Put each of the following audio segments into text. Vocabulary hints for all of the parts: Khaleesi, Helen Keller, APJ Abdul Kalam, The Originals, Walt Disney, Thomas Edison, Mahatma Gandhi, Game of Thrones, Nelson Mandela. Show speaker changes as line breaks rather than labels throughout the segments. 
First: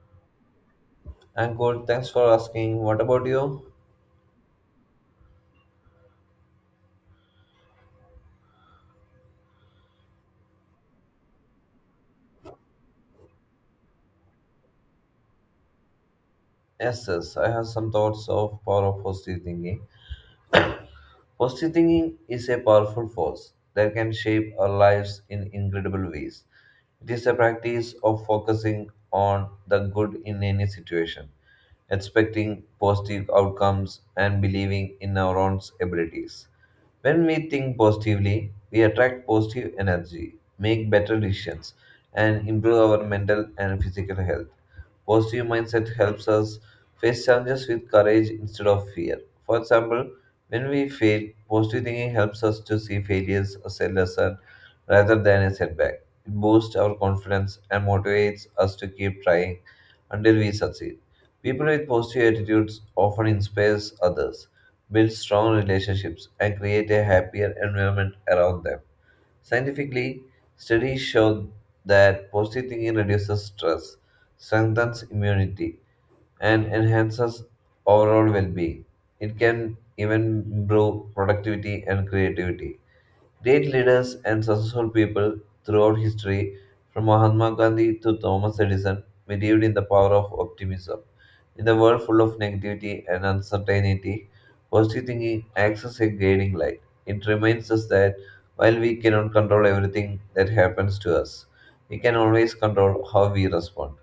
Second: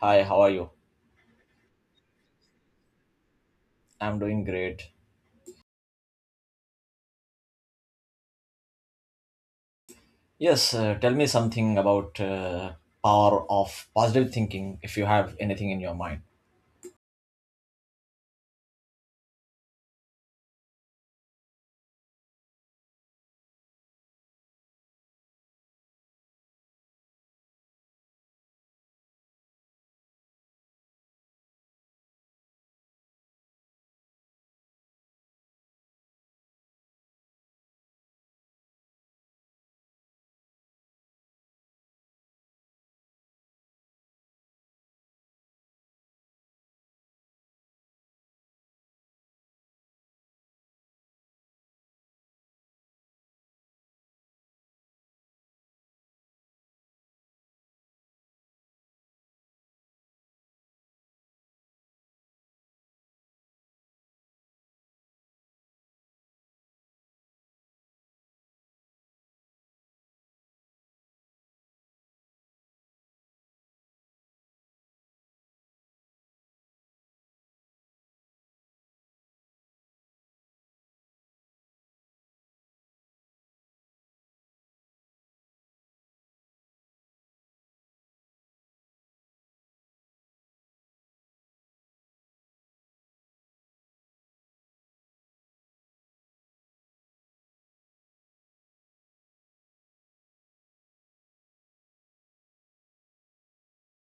Hi, how are you?
I'm good. Thanks for asking. What about you?
I'm doing great. Yes, tell me something about power of positive thinking if you have anything in your mind.
Yes, yes, I have some thoughts of power of positive thinking. Positive thinking is a powerful force that can shape our lives in incredible ways. It is a practice of focusing on the good in any situation, expecting positive outcomes, and believing in our own abilities. When we think positively, we attract positive energy, make better decisions, and improve our mental and physical health. Positive mindset helps us face challenges with courage instead of fear. For example, when we fail, positive thinking helps us to see failures as a lesson rather than a setback. It boosts our confidence and motivates us to keep trying until we succeed. People with positive attitudes often inspire others, build strong relationships, and create a happier environment around them. Scientifically, studies show that positive thinking reduces stress, strengthens immunity, and enhances overall well being. It can even improve productivity and creativity. Great leaders and successful people throughout history, from Mahatma Gandhi to Thomas Edison, believed in the power of optimism. In a world full of negativity and uncertainty, positive thinking acts as a guiding light. It reminds us that while we cannot control everything that happens to us, we can always control how we respond.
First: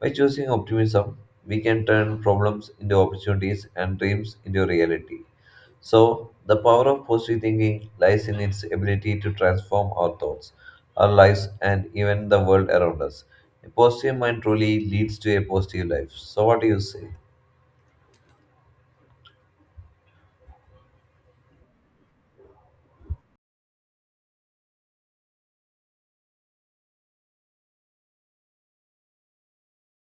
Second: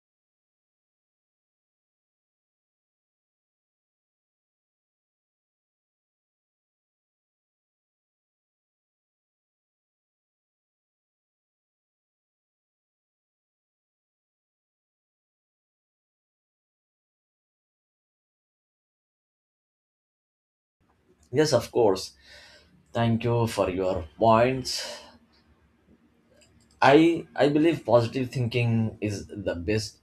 By choosing optimism, we can turn problems into opportunities and dreams into reality. So, the power of positive thinking lies in its ability to transform our thoughts, our lives, and even the world around us. A positive mind truly leads to a positive life. So, what do you say?
Yes, of course. Thank you for your points. I believe positive thinking is the best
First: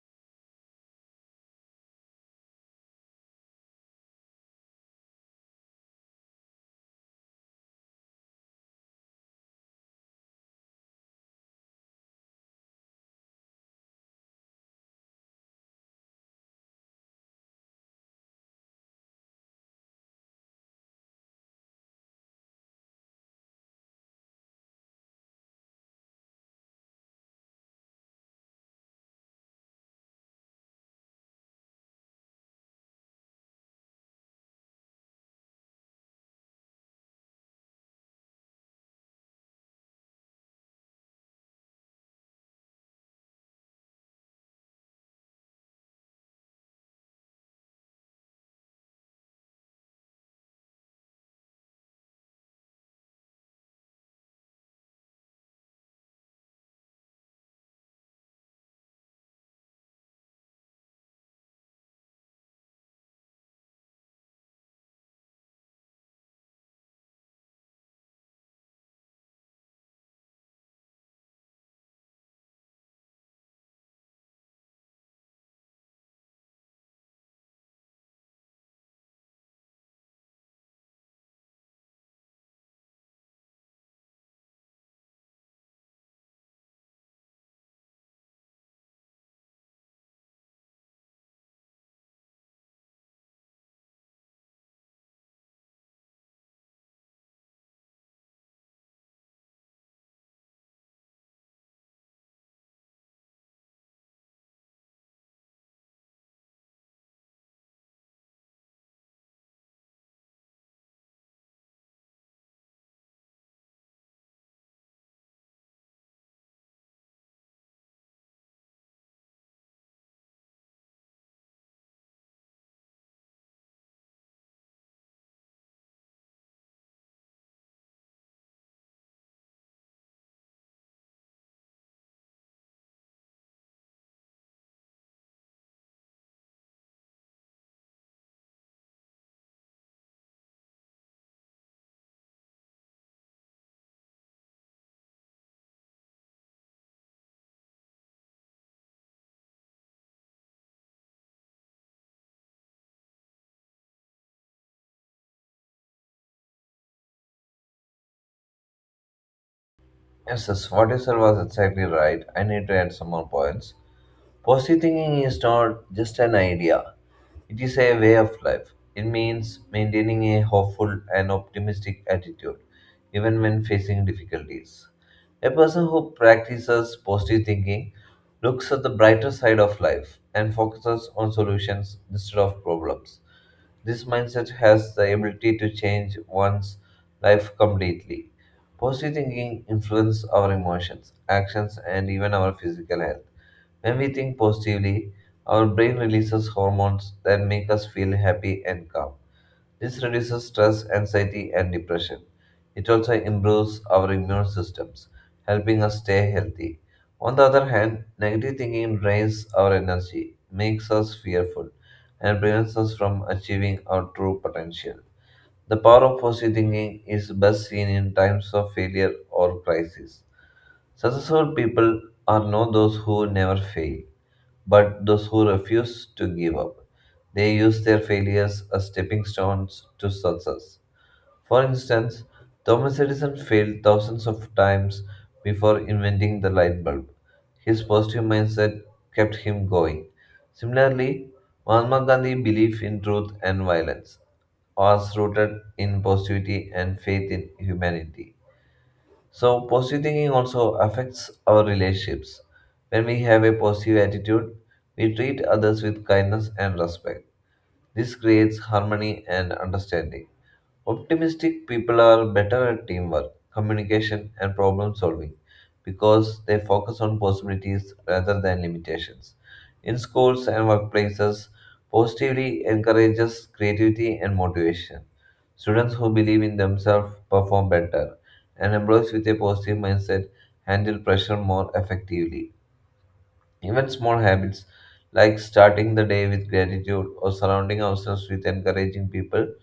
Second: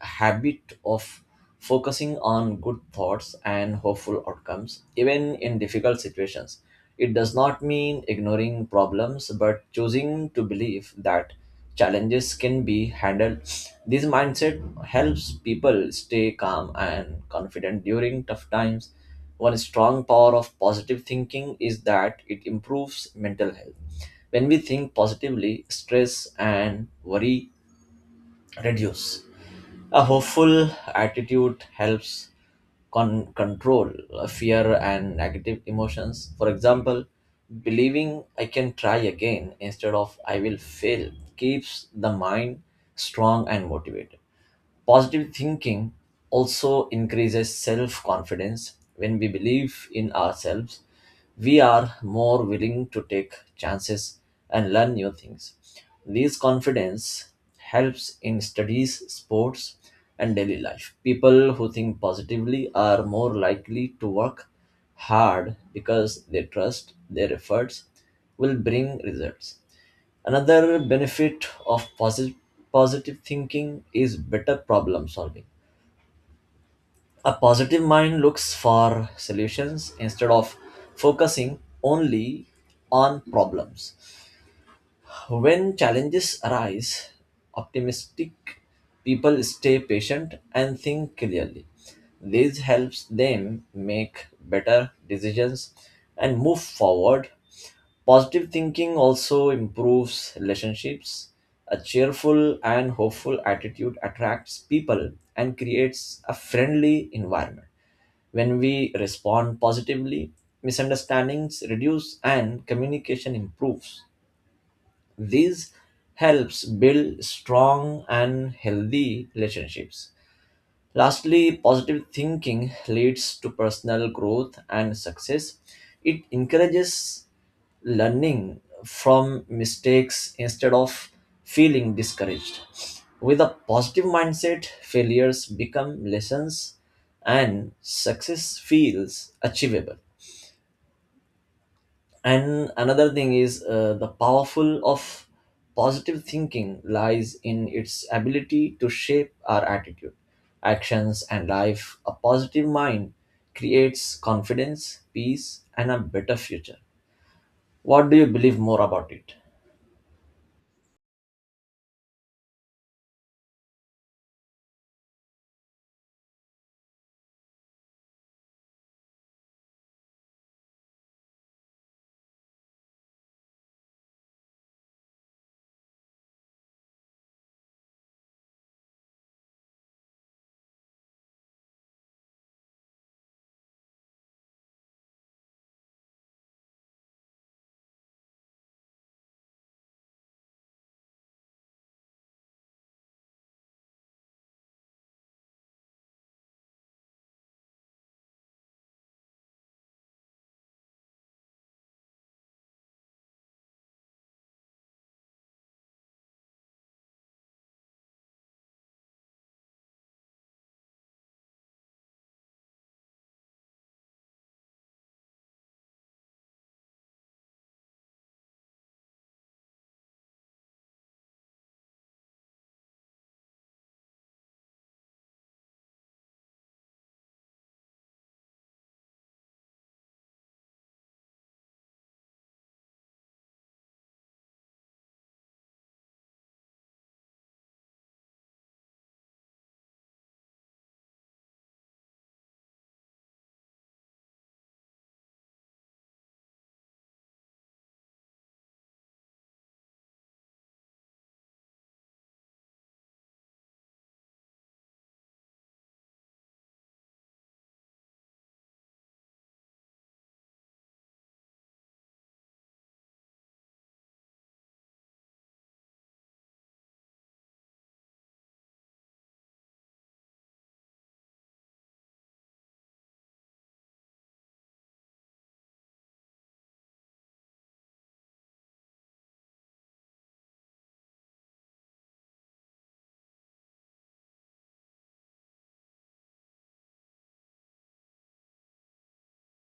habit of focusing on good thoughts and hopeful outcomes, even in difficult situations. It does not mean ignoring problems, but choosing to believe that challenges can be handled. This mindset helps people stay calm and confident during tough times. One strong power of positive thinking is that it improves mental health. When we think positively, stress and worry reduce. A hopeful attitude helps control fear and negative emotions. For example, believing I can try again instead of I will fail keeps the mind strong and motivated. Positive thinking also increases self confidence. When we believe in ourselves, we are more willing to take chances and learn new things. This confidence helps in studies, sports, and daily life. People who think positively are more likely to work hard because they trust their efforts will bring results. Another benefit of positive thinking is better problem solving. A positive mind looks for solutions instead of focusing only on problems. When challenges arise, optimistic people stay patient and think clearly. This helps them make better decisions and move forward. Positive thinking also improves relationships. A cheerful and hopeful attitude attracts people and creates a friendly environment. When we respond positively, misunderstandings reduce and communication improves. This helps build strong and healthy relationships. Lastly, positive thinking leads to personal growth and success. It encourages learning from mistakes instead of feeling discouraged. With a positive mindset, failures become lessons and success feels achievable, and another thing is, the powerful of positive thinking lies in its ability to shape our attitude, actions, and life. A positive mind creates confidence, peace, and a better future. What do you believe more about it?
Yes, yes, what you said was exactly right. I need to add some more points. Positive thinking is not just an idea, it is a way of life. It means maintaining a hopeful and optimistic attitude, even when facing difficulties. A person who practices positive thinking looks at the brighter side of life and focuses on solutions instead of problems. This mindset has the ability to change one's life completely. Positive thinking influences our emotions, actions, and even our physical health. When we think positively, our brain releases hormones that make us feel happy and calm. This reduces stress, anxiety, and depression. It also improves our immune systems, helping us stay healthy. On the other hand, negative thinking drains our energy, makes us fearful, and prevents us from achieving our true potential. The power of positive thinking is best seen in times of failure or crisis. Successful people are not those who never fail, but those who refuse to give up. They use their failures as stepping stones to success. For instance, Thomas Edison failed thousands of times before inventing the light bulb. His positive mindset kept him going. Similarly, Mahatma Gandhi's belief in truth and violence was rooted in positivity and faith in humanity. So, positive thinking also affects our relationships. When we have a positive attitude, we treat others with kindness and respect. This creates harmony and understanding. Optimistic people are better at teamwork, communication, and problem solving because they focus on possibilities rather than limitations. In schools and workplaces, positivity encourages creativity and motivation. Students who believe in themselves perform better, and employees with a positive mindset handle pressure more effectively. Even small habits like starting the day with gratitude or surrounding ourselves with encouraging people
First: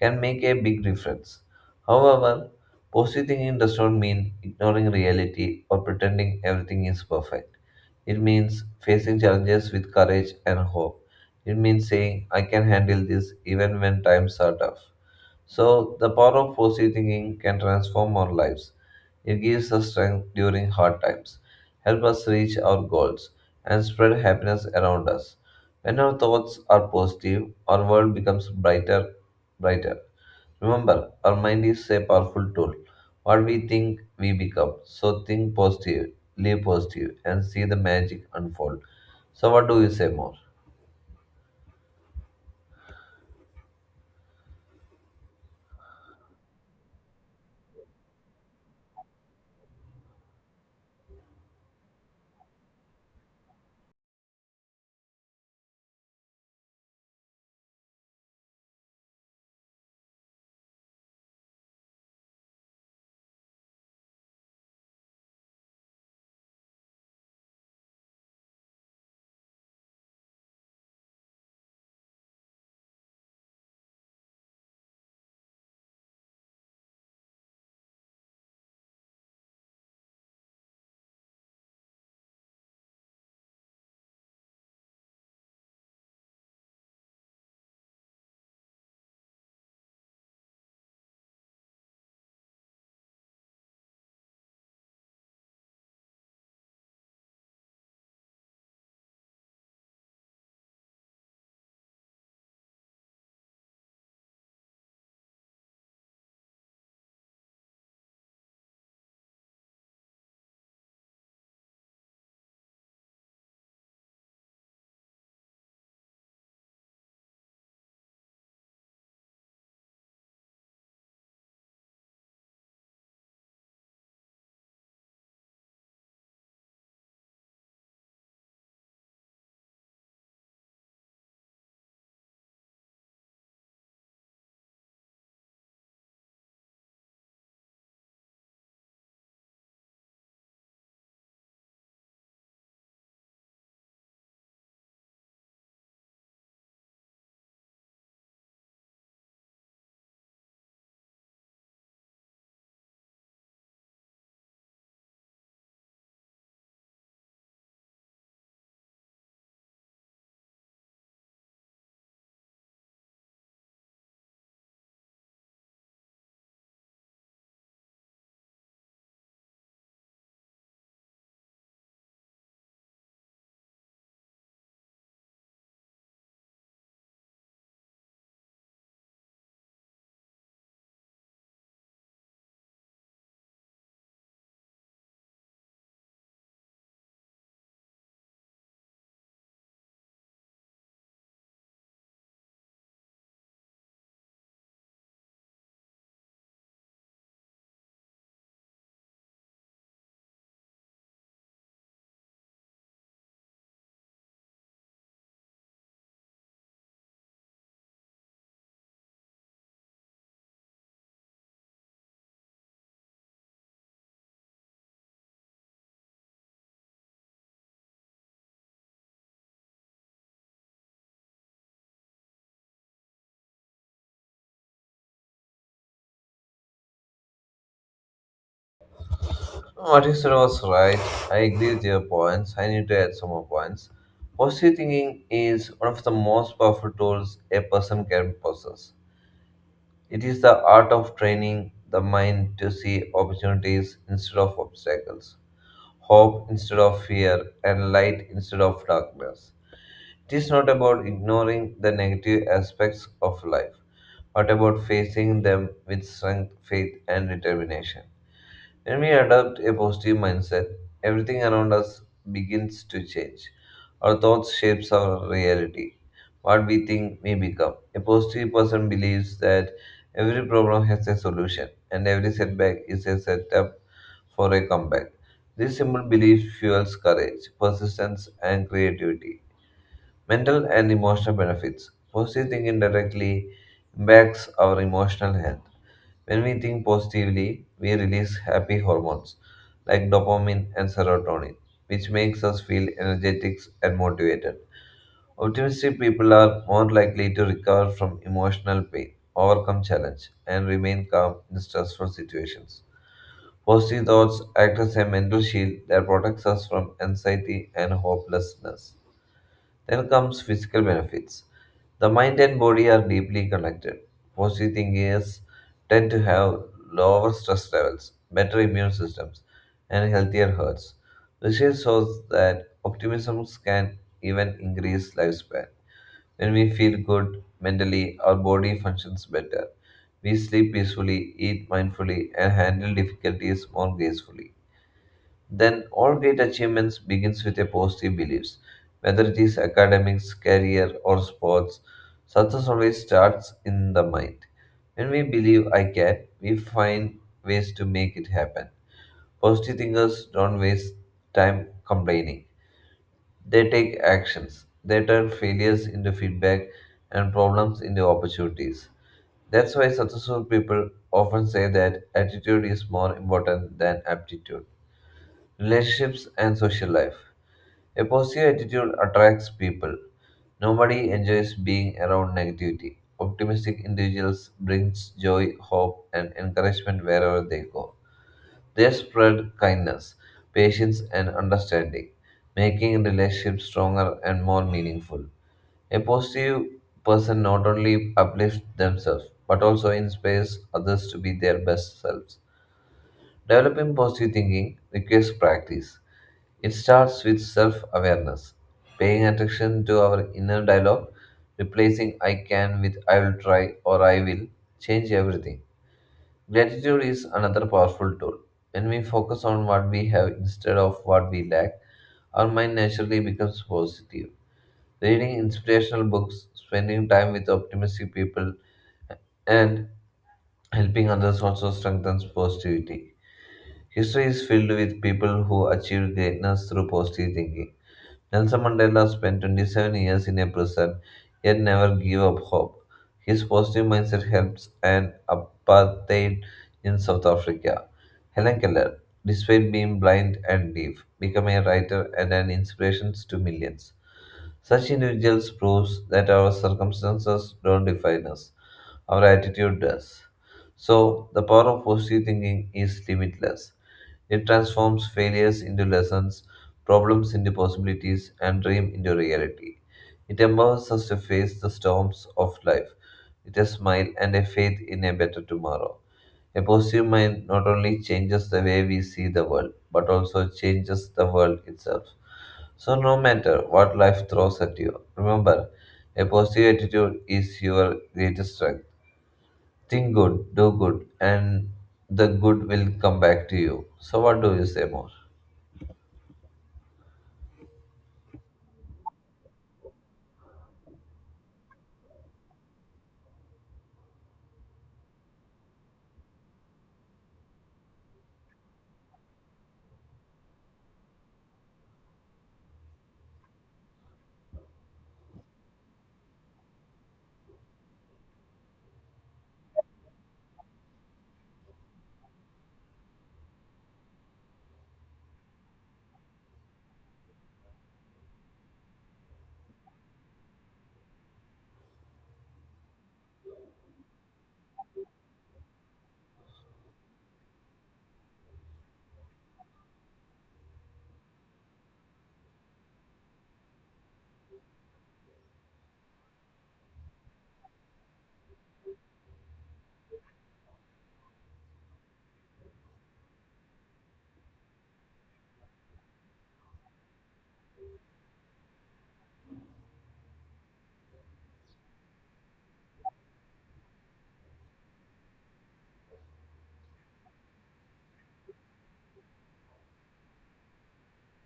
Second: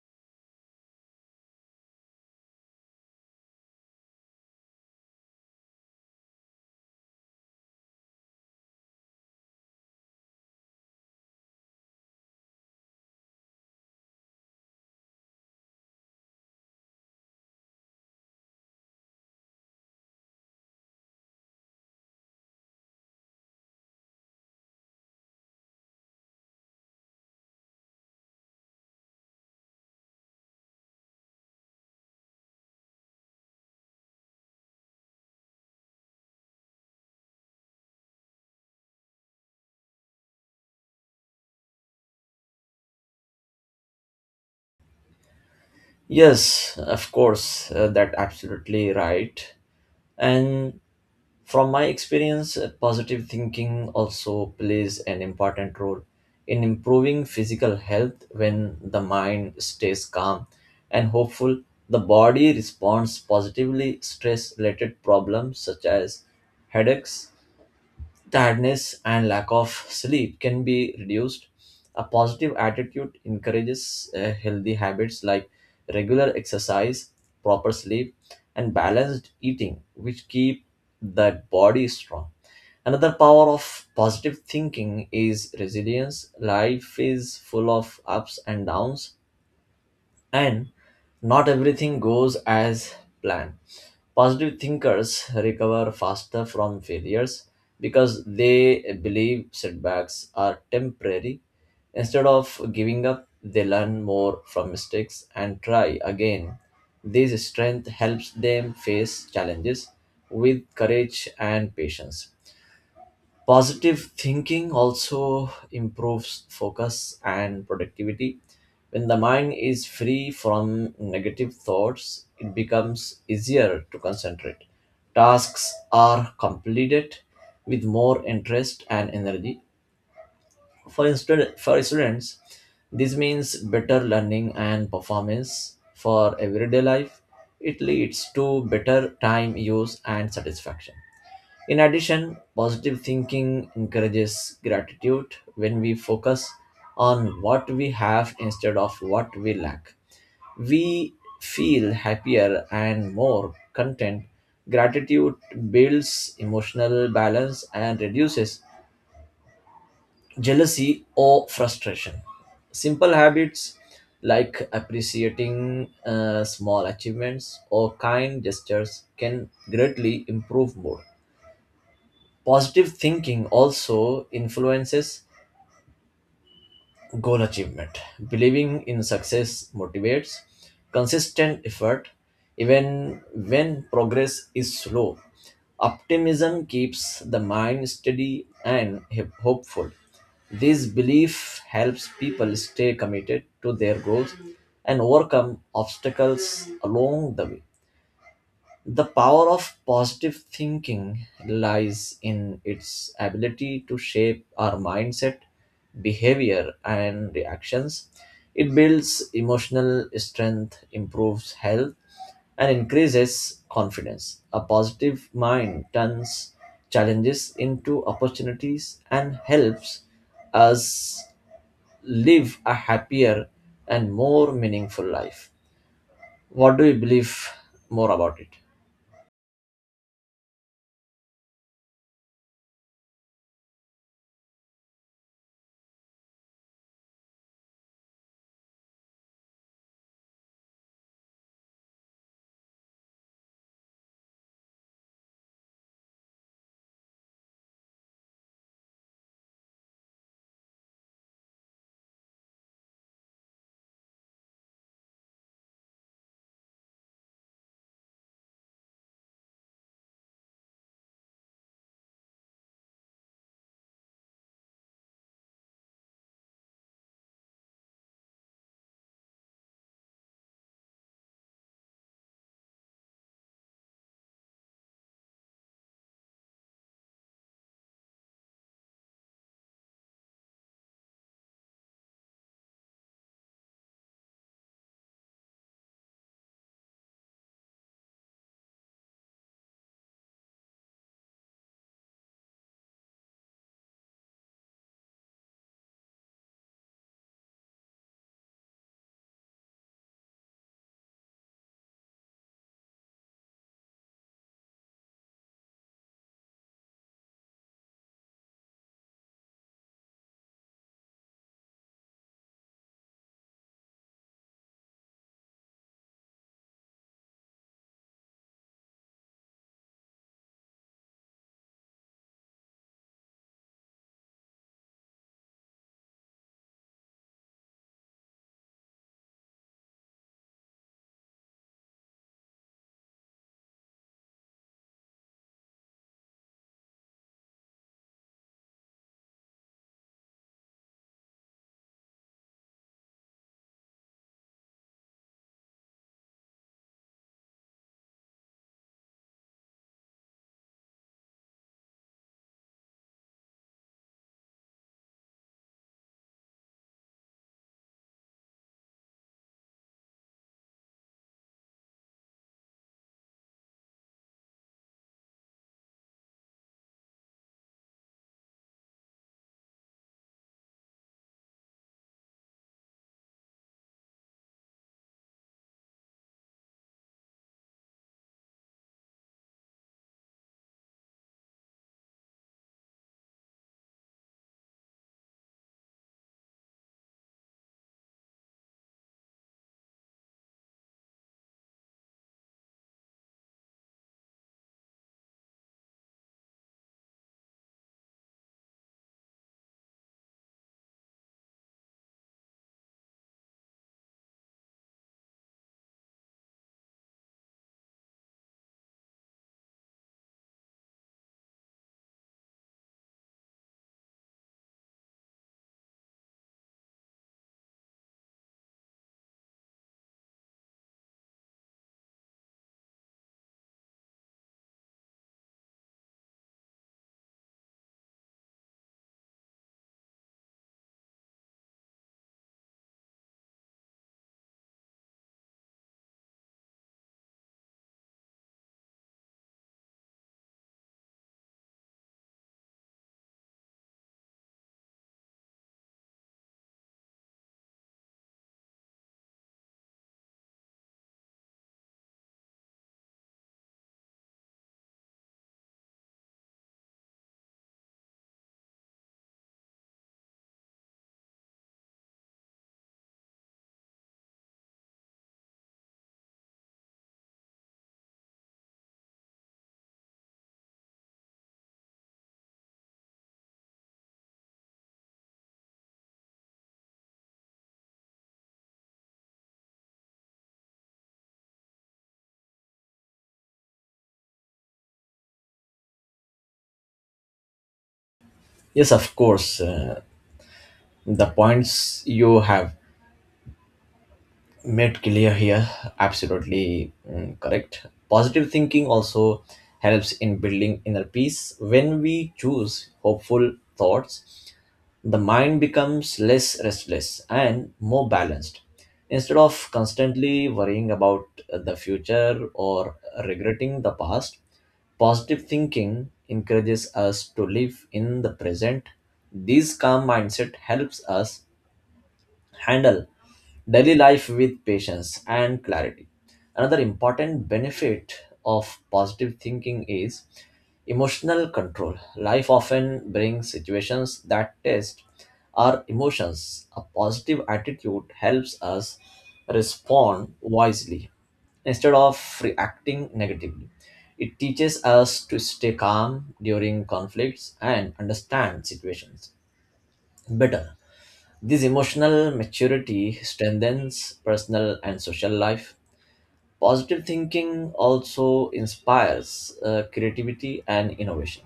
can make a big difference. However, positive thinking does not mean ignoring reality or pretending everything is perfect. It means facing challenges with courage and hope. It means saying, I can handle this even when times are tough. So, the power of positive thinking can transform our lives. It gives us strength during hard times, help us reach our goals, and spread happiness around us. When our thoughts are positive, our world becomes brighter, brighter. Remember, our mind is a powerful tool. What we think, we become. So think positive, live positive, and see the magic unfold. So, what do you say more?
Yes, of course. That absolutely right. And from my experience, positive thinking also plays an important role in improving physical health when the mind stays calm and hopeful. The body responds positively. Stress related problems such as headaches, tiredness, and lack of sleep can be reduced. A positive attitude encourages healthy habits like regular exercise, proper sleep, and balanced eating, which keep the body strong. Another power of positive thinking is resilience. Life is full of ups and downs, and not everything goes as planned. Positive thinkers recover faster from failures because they believe setbacks are temporary. Instead of giving up, they learn more from mistakes and try again. This strength helps them face challenges with courage and patience. Positive thinking also improves focus and productivity. When the mind is free from negative thoughts, it becomes easier to concentrate. Tasks are completed with more interest and energy. For instance, for students, this means better learning and performance for everyday life. It leads to better time use and satisfaction. In addition, positive thinking encourages gratitude. When we focus on what we have instead of what we lack, we feel happier and more content. Gratitude builds emotional balance and reduces jealousy or frustration. Simple habits like appreciating small achievements or kind gestures can greatly improve mood. Positive thinking also influences goal achievement. Believing in success motivates consistent effort even when progress is slow. Optimism keeps the mind steady and hopeful. This belief helps people stay committed to their goals and overcome obstacles along the way. The power of positive thinking lies in its ability to shape our mindset, behavior, and reactions. It builds emotional strength, improves health, and increases confidence. A positive mind turns challenges into opportunities and helps us live a happier and more meaningful life. What do you believe more about it?
What you said was right. I agree with your points. I need to add some more points. Positive thinking is one of the most powerful tools a person can possess. It is the art of training the mind to see opportunities instead of obstacles, hope instead of fear, and light instead of darkness. It is not about ignoring the negative aspects of life, but about facing them with strength, faith, and determination. When we adopt a positive mindset, everything around us begins to change. Our thoughts shapes our reality. What we think may become. A positive person believes that every problem has a solution and every setback is a setup for a comeback. This simple belief fuels courage, persistence, and creativity. Mental and emotional benefits. Positive thinking directly impacts our emotional health. When we think positively, we release happy hormones like dopamine and serotonin, which makes us feel energetic and motivated. Optimistic people are more likely to recover from emotional pain, overcome challenge, and remain calm in stressful situations. Positive thoughts act as a mental shield that protects us from anxiety and hopelessness. Then comes physical benefits. The mind and body are deeply connected. Positive thinkers tend to have lower stress levels, better immune systems, and healthier hearts. Research shows that optimism can even increase lifespan. When we feel good mentally, our body functions better. We sleep peacefully, eat mindfully, and handle difficulties more gracefully. Then all great achievements begins with a positive beliefs, whether it is academics, career or sports. Success always starts in the mind. When we believe I can, we find ways to make it happen. Positive thinkers don't waste time complaining. They take actions. They turn failures into feedback and problems into opportunities. That's why successful people often say that attitude is more important than aptitude relationships, and social life. A positive attitude attracts people. Nobody enjoys being around negativity. Optimistic individuals brings joy, hope, and encouragement wherever they go. They spread kindness, patience, and understanding, making relationships stronger and more meaningful. A positive person not only uplifts themselves but also inspires others to be their best selves. Developing positive thinking requires practice. It starts with self awareness, paying attention to our inner dialogue, replacing I can with I will try or I will change everything. Gratitude is another powerful tool. When we focus on what we have instead of what we lack, our mind naturally becomes positive. Reading inspirational books, spending time with optimistic people, and helping others also strengthens positivity. History is filled with people who achieved greatness through positive thinking. Nelson Mandela spent 27 years in a prison, yet never gave up hope. His positive mindset helps end apartheid in South Africa. Helen Keller, despite being blind and deaf, became a writer and an inspiration to millions. Such individuals proves that our circumstances don't define us, our attitude does. So, the power of positive thinking is limitless. It transforms failures into lessons, problems into possibilities, and dream into reality. It empowers us to face the storms of life with a smile and a faith in a better tomorrow. A positive mind not only changes the way we see the world, but also changes the world itself. So, no matter what life throws at you, remember a positive attitude is your greatest strength. Think good, do good, and the good will come back to you. So, what do you say more?
Yes, of course. The points you have made clear here absolutely correct. Positive thinking also helps in building inner peace. When we choose hopeful thoughts, the mind becomes less restless and more balanced. Instead of constantly worrying about the future or regretting the past, positive thinking encourages us to live in the present. This calm mindset helps us handle daily life with patience and clarity. Another important benefit of positive thinking is emotional control. Life often brings situations that test our emotions. A positive attitude helps us respond wisely instead of reacting negatively. It teaches us to stay calm during conflicts and understand situations better. This emotional maturity strengthens personal and social life. Positive thinking also inspires creativity and innovation.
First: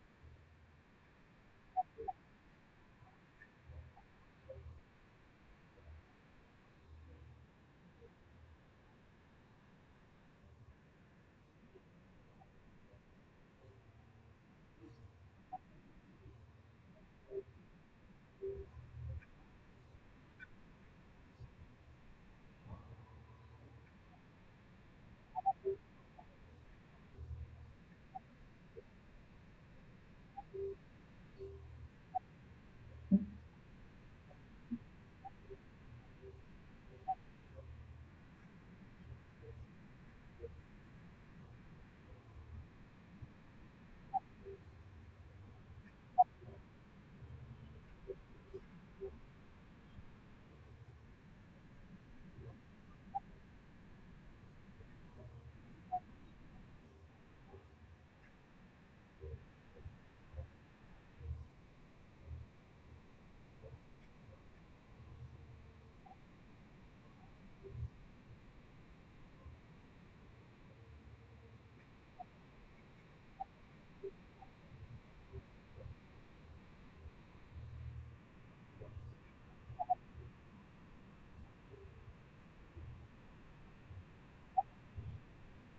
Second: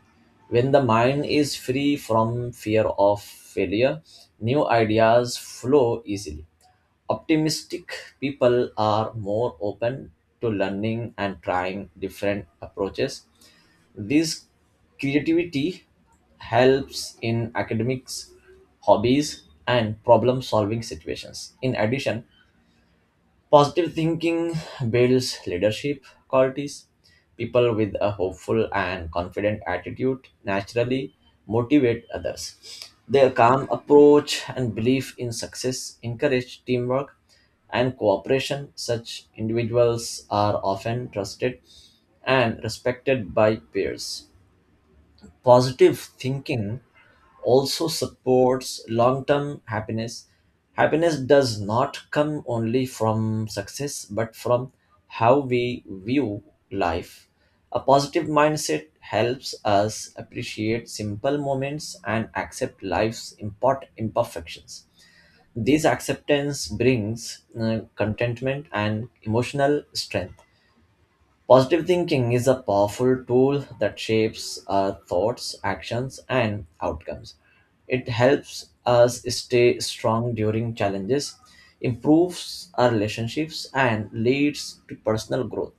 When the mind is free from fear of failure, new ideas flow easily. Optimistic people are more open to learning and trying different approaches. This creativity helps in academics, hobbies, and problem solving situations. In addition, positive thinking builds leadership qualities. People with a hopeful and confident attitude naturally motivate others. Their calm approach and belief in success encourage teamwork and cooperation. Such individuals are often trusted and respected by peers. Positive thinking also supports long term happiness. Happiness does not come only from success but from how we view life. A positive mindset helps us appreciate simple moments and accept life's import imperfections. This acceptance brings contentment and emotional strength. Positive thinking is a powerful tool that shapes our thoughts, actions, and outcomes. It helps us stay strong during challenges, improves our relationships, and leads to personal growth.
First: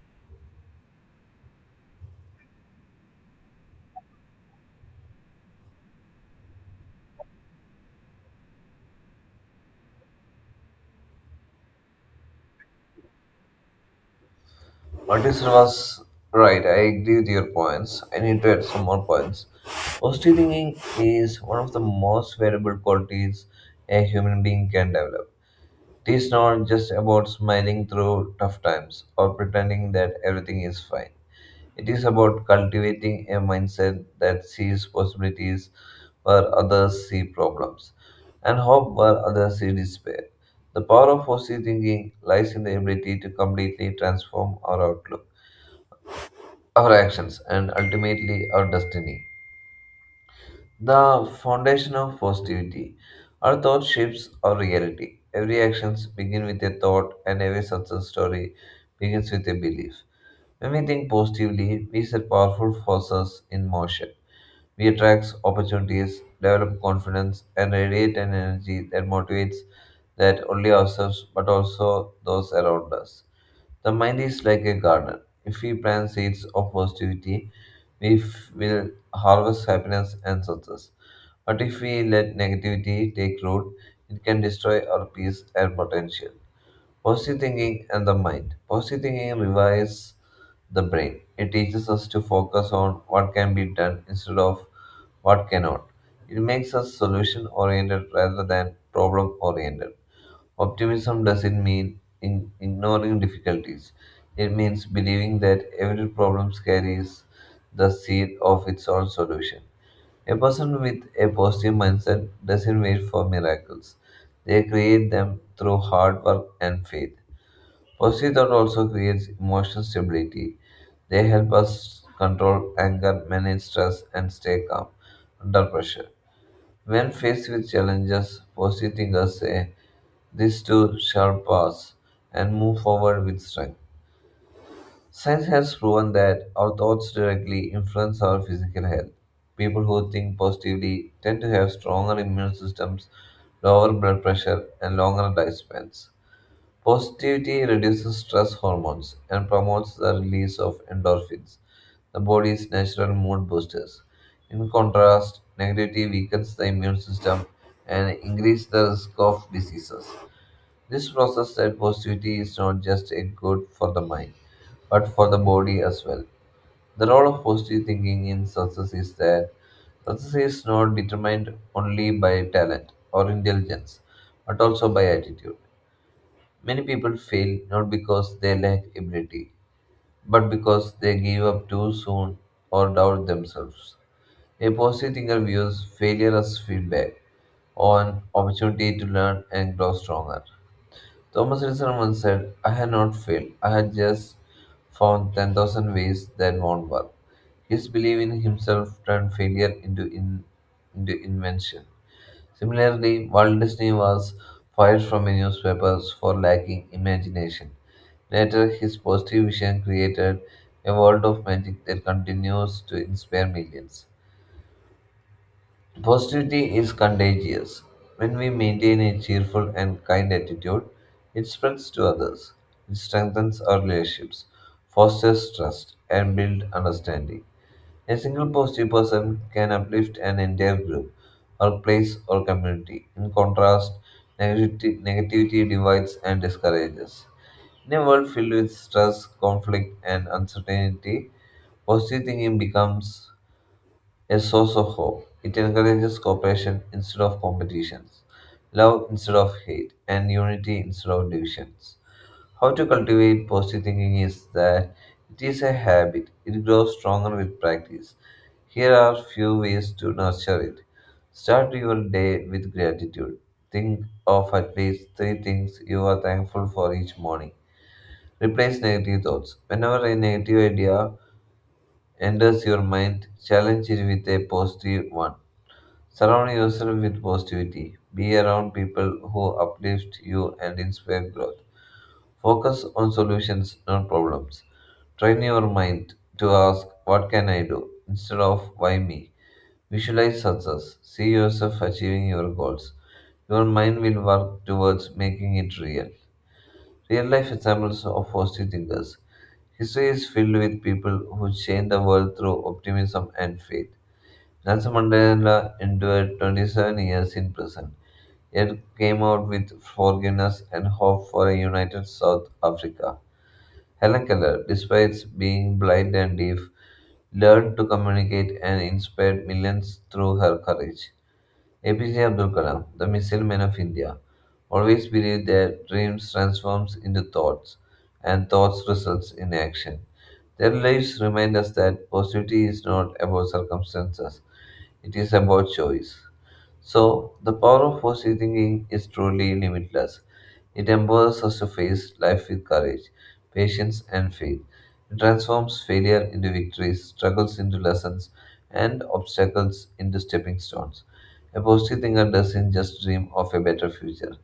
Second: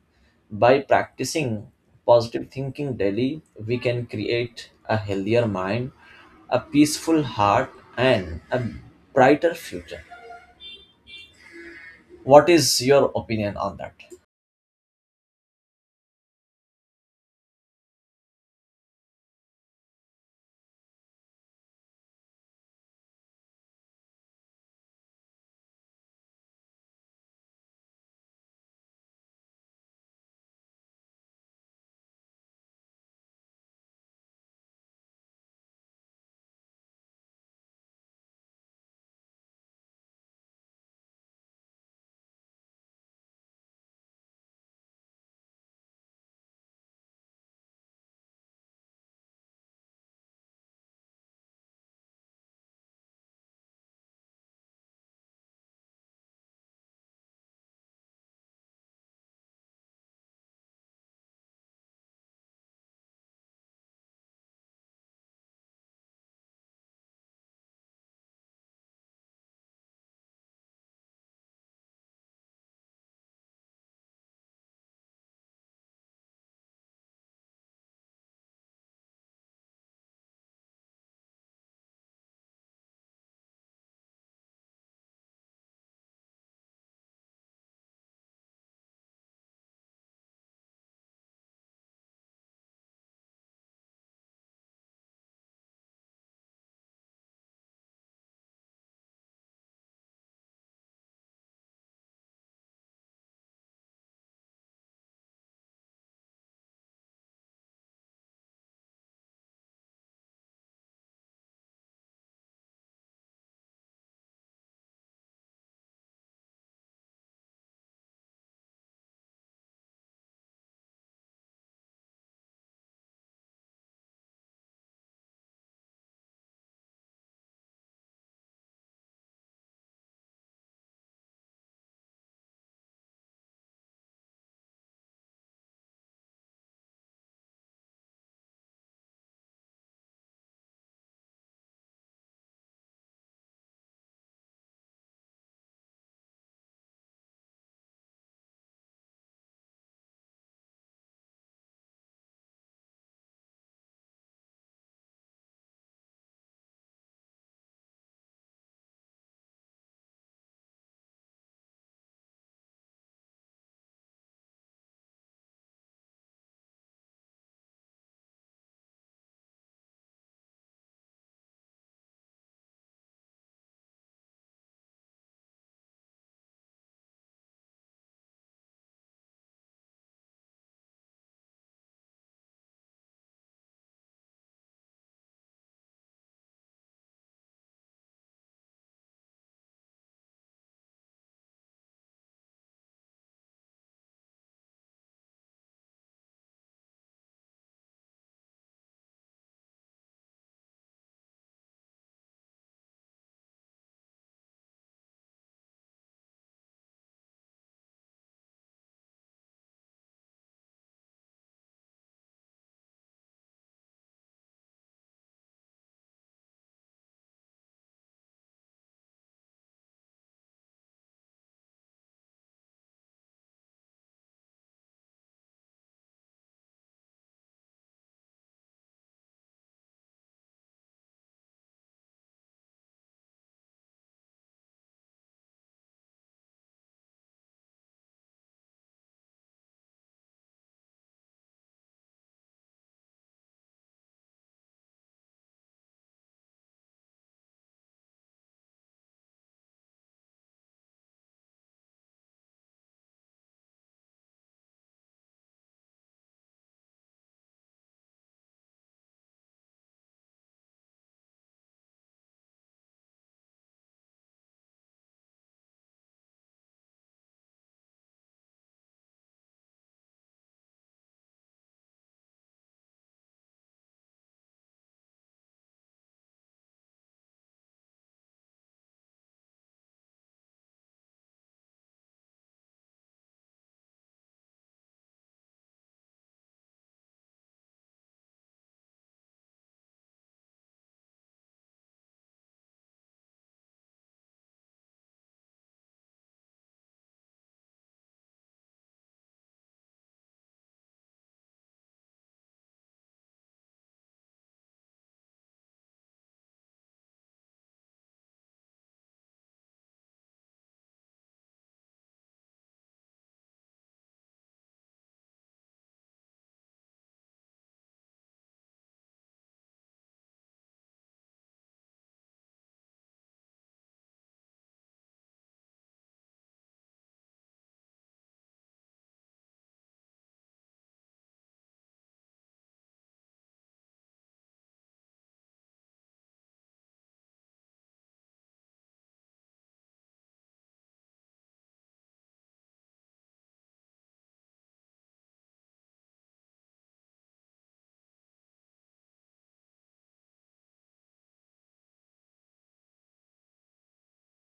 By practicing positive thinking daily, we can create a healthier mind, a peaceful heart, and a brighter future. What is your opinion on that?
What is was right? I agree with your points. I need to add some more points. Positive thinking is one of the most valuable qualities a human being can develop. It is not just about smiling through tough times or pretending that everything is fine. It is about cultivating a mindset that sees possibilities where others see problems and hope where others see despair. The power of positive thinking lies in the ability to completely transform our outlook, our actions, and ultimately our destiny. The foundation of positivity. Our thought shapes our reality. Every action begins with a thought, and every success story begins with a belief. When we think positively, we set powerful forces in motion. We attract opportunities, develop confidence, and radiate an energy that motivates that only ourselves but also those around us. The mind is like a garden. If we plant seeds of positivity, will harvest happiness and success. But if we let negativity take root, it can destroy our peace and potential. Positive thinking and the mind. Positive thinking revives the brain. It teaches us to focus on what can be done instead of what cannot. It makes us solution oriented rather than problem oriented. Optimism doesn't mean in ignoring difficulties. It means believing that every problem carries the seed of its own solution. A person with a positive mindset doesn't wait for miracles. They create them through hard work and faith. Positive thought also creates emotional stability. They help us control anger, manage stress, and stay calm under pressure. When faced with challenges, positive thinkers say, This too shall pass, and move forward with strength. Science has proven that our thoughts directly influence our physical health. People who think positively tend to have stronger immune systems, lower blood pressure, and longer lifespans. Positivity reduces stress hormones and promotes the release of endorphins, the body's natural mood boosters. In contrast, negativity weakens the immune system and increases the risk of diseases. This process that positivity is not just a good for the mind, but for the body as well. The role of positive thinking in success is that success is not determined only by talent or intelligence, but also by attitude. Many people fail not because they lack ability, but because they give up too soon or doubt themselves. A positive thinker views failure as feedback on opportunity to learn and grow stronger. Thomas Edison once said, I had not failed, I had just found 10,000 ways that won't work. His belief in himself turned failure into invention. Similarly, Walt Disney was fired from many newspapers for lacking imagination. Later, his positive vision created a world of magic that continues to inspire millions. Positivity is contagious. When we maintain a cheerful and kind attitude, it spreads to others. It strengthens our relationships, fosters trust, and builds understanding. A single positive person can uplift an entire group, or place, or community. In contrast, negativity divides and discourages. In a world filled with stress, conflict, and uncertainty, positive thinking becomes a source of hope. It encourages cooperation instead of competitions, love instead of hate, and unity instead of divisions. How to cultivate positive thinking is that it is a habit, it grows stronger with practice. Here are few ways to nurture it. Start your day with gratitude. Think of at least three things you are thankful for each morning. Replace negative thoughts. Whenever a negative idea enters your mind, challenge it with a positive one. Surround yourself with positivity. Be around people who uplift you and inspire growth. Focus on solutions, not problems. Train your mind to ask, what can I do? Instead of why me? Visualize success. See yourself achieving your goals. Your mind will work towards making it real. Real life examples of positive thinkers. History is filled with people who changed the world through optimism and faith. Nelson Mandela endured 27 years in prison, yet came out with forgiveness and hope for a united South Africa. Helen Keller, despite being blind and deaf, learned to communicate and inspired millions through her courage. APJ Abdul Kalam, the missile man of India, always believed that dreams transforms into thoughts and thoughts results in action. Their lives remind us that positivity is not about circumstances, it is about choice. So, the power of positive thinking is truly limitless. It empowers us to face life with courage, patience, and faith. It transforms failure into victories, struggles into lessons, and obstacles into stepping stones. A positive thinker doesn't just dream of a better future,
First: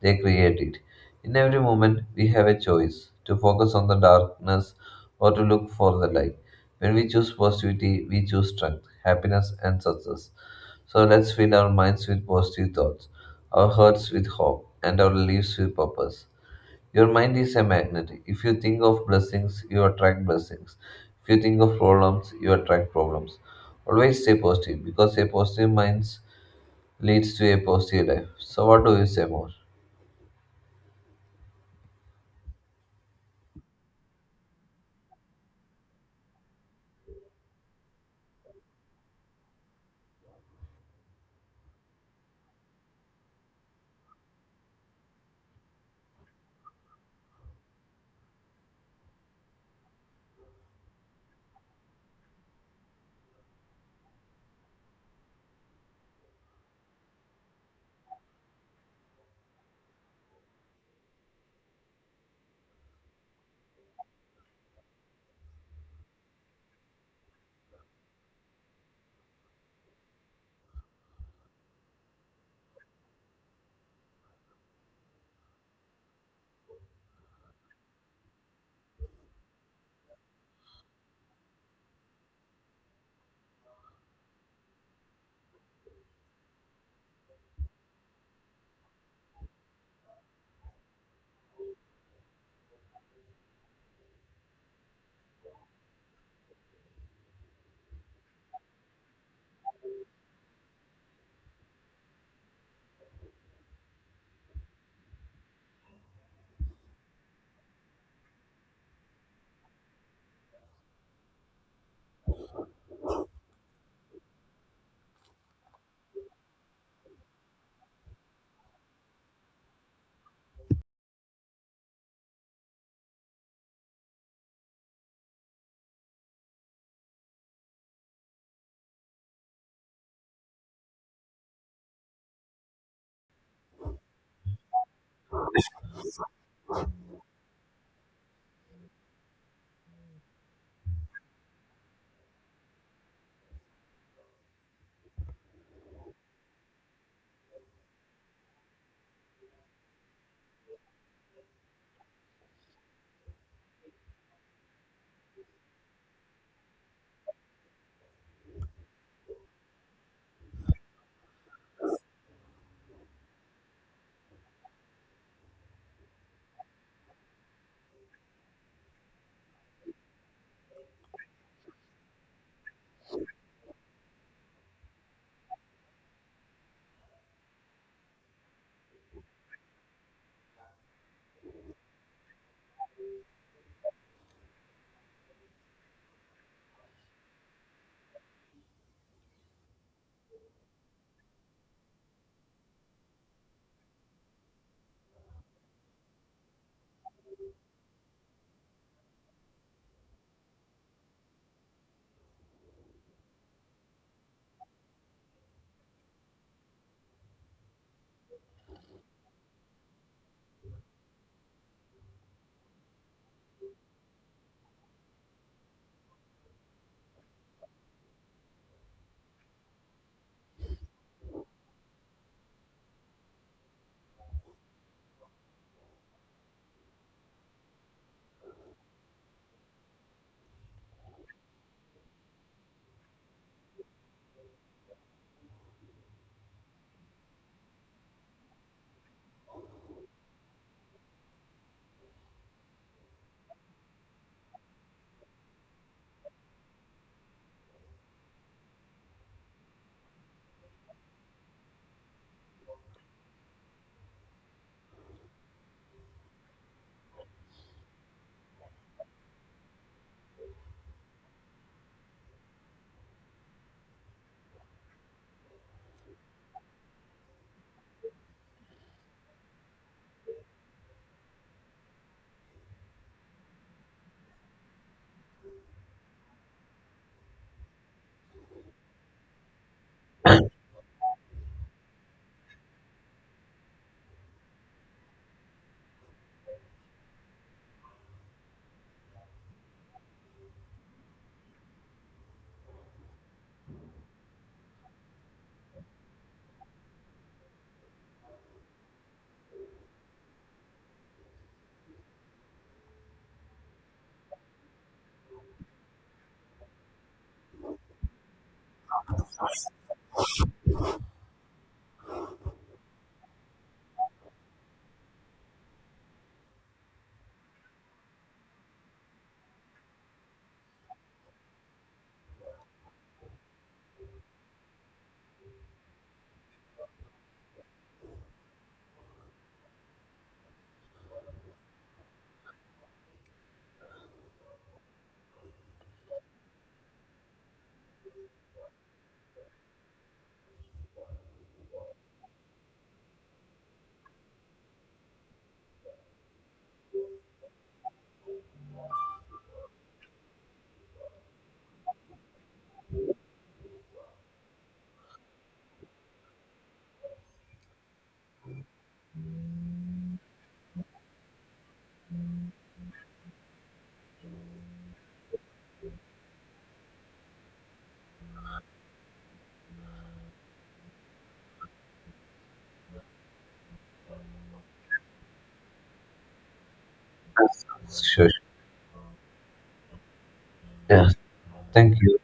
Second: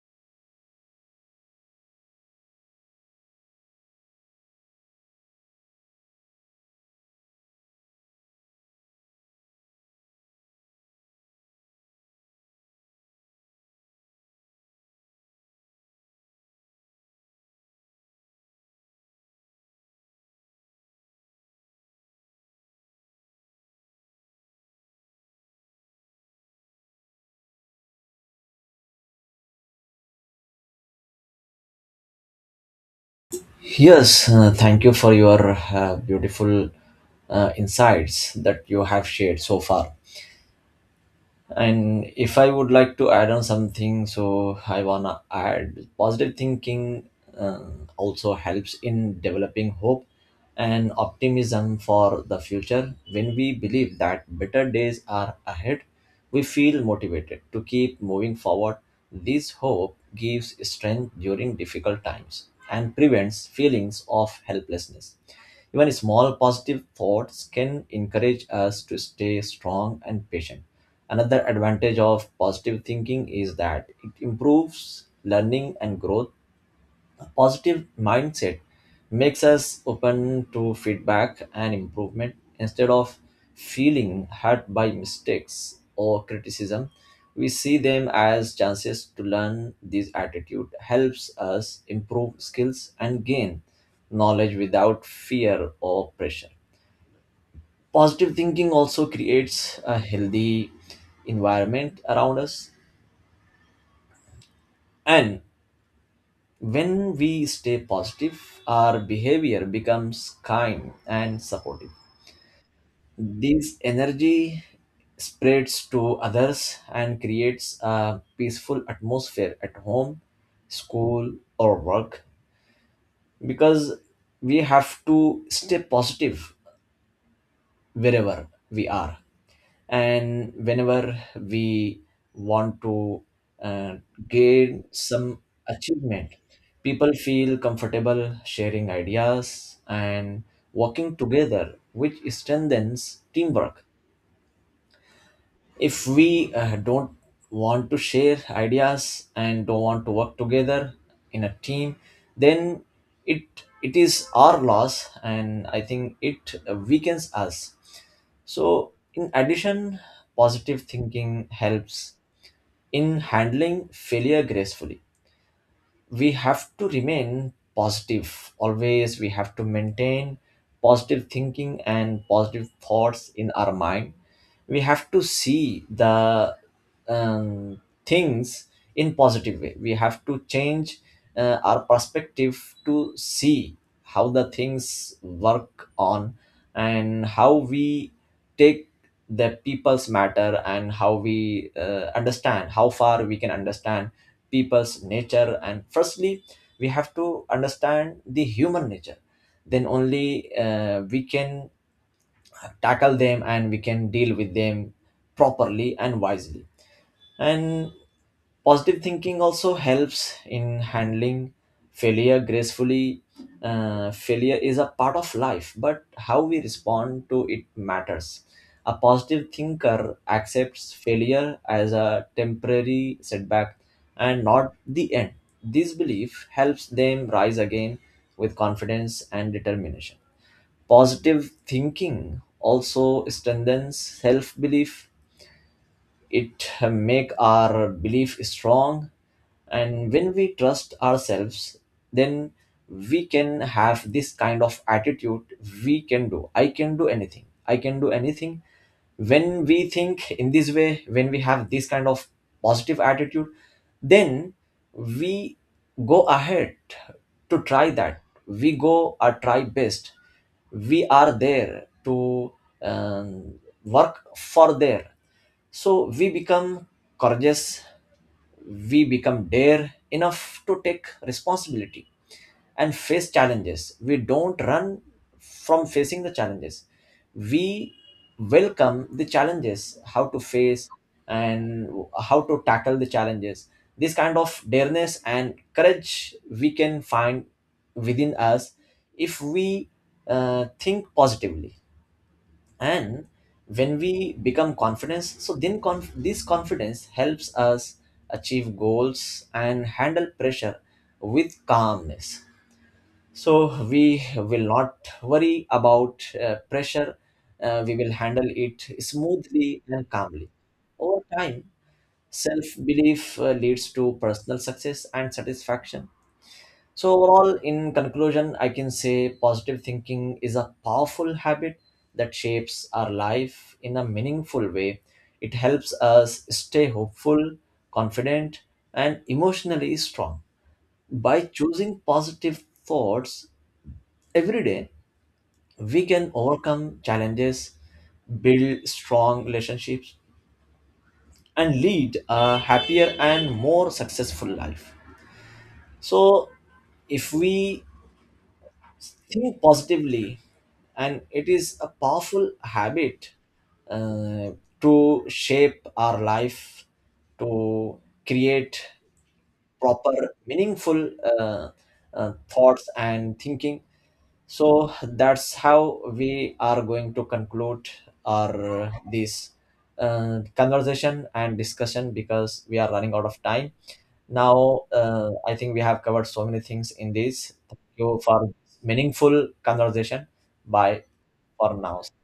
they create it. In every moment, we have a choice to focus on the darkness or to look for the light. When we choose positivity, we choose strength, happiness, and success. So let's fill our minds with positive thoughts, our hearts with hope, and our lives with purpose. Your mind is a magnet. If you think of blessings, you attract blessings. If you think of problems, you attract problems. Always stay positive because a positive mind leads to a positive life. So, what do you say more?
Yes, thank you for your beautiful insights that you have shared so far. And if I would like to add on something, so I wanna add, positive thinking also helps in developing hope and optimism for the future. When we believe that better days are ahead, we feel motivated to keep moving forward. This hope gives strength during difficult times and prevents feelings of helplessness. Even small positive thoughts can encourage us to stay strong and patient. Another advantage of positive thinking is that it improves learning and growth. A positive mindset makes us open to feedback and improvement instead of feeling hurt by mistakes or criticism. We see them as chances to learn. This attitude helps us improve skills and gain knowledge without fear or pressure. Positive thinking also creates a healthy environment around us. And when we stay positive, our behavior becomes kind and supportive. This energy spreads to others and creates a peaceful atmosphere at home, school, or work, because we have to stay positive wherever we are and whenever we want to uh, gain some achievement. People feel comfortable sharing ideas and working together, which strengthens teamwork. If we don't want to share ideas and don't want to work together in a team, then it it is our loss, and I think it weakens us. So in addition, positive thinking helps in handling failure gracefully. We have to remain positive always. We have to maintain positive thinking and positive thoughts in our mind. We have to see the things in positive way. We have to change our perspective to see how the things work on, and how we take the people's matter, and how we understand, how far we can understand people's nature. And firstly, we have to understand the human nature, then only we can tackle them and we can deal with them properly and wisely. And positive thinking also helps in handling failure gracefully. Failure is a part of life, but how we respond to it matters. A positive thinker accepts failure as a temporary setback and not the end. This belief helps them rise again with confidence and determination. Positive thinking also strengthens self belief. It make our belief strong. And when we trust ourselves, then we can have this kind of attitude. We can do, I can do anything, I can do anything. When we think in this way, when we have this kind of positive attitude, then we go ahead to try that. We go or try best. We are there to um, work for there. So we become courageous, we become dare enough to take responsibility and face challenges. We don't run from facing the challenges. We welcome the challenges, how to face and how to tackle the challenges. This kind of dareness and courage we can find within us if we think positively. And when we become confident, so then this confidence helps us achieve goals and handle pressure with calmness. So we will not worry about pressure. We will handle it smoothly and calmly. Over time, self belief leads to personal success and satisfaction. So, overall, in conclusion, I can say positive thinking is a powerful habit that shapes our life in a meaningful way. It helps us stay hopeful, confident, and emotionally strong. By choosing positive thoughts every day, we can overcome challenges, build strong relationships, and lead a happier and more successful life. So, if we think positively, and it is a powerful habit uh, to shape our life, to create proper, meaningful thoughts and thinking. So that's how we are going to conclude our this conversation and discussion, because we are running out of time now. I think we have covered so many things in this.
Yes.
Thank you
Sure.
for meaningful conversation. Bye
Yeah.
for
Thank
now.
you.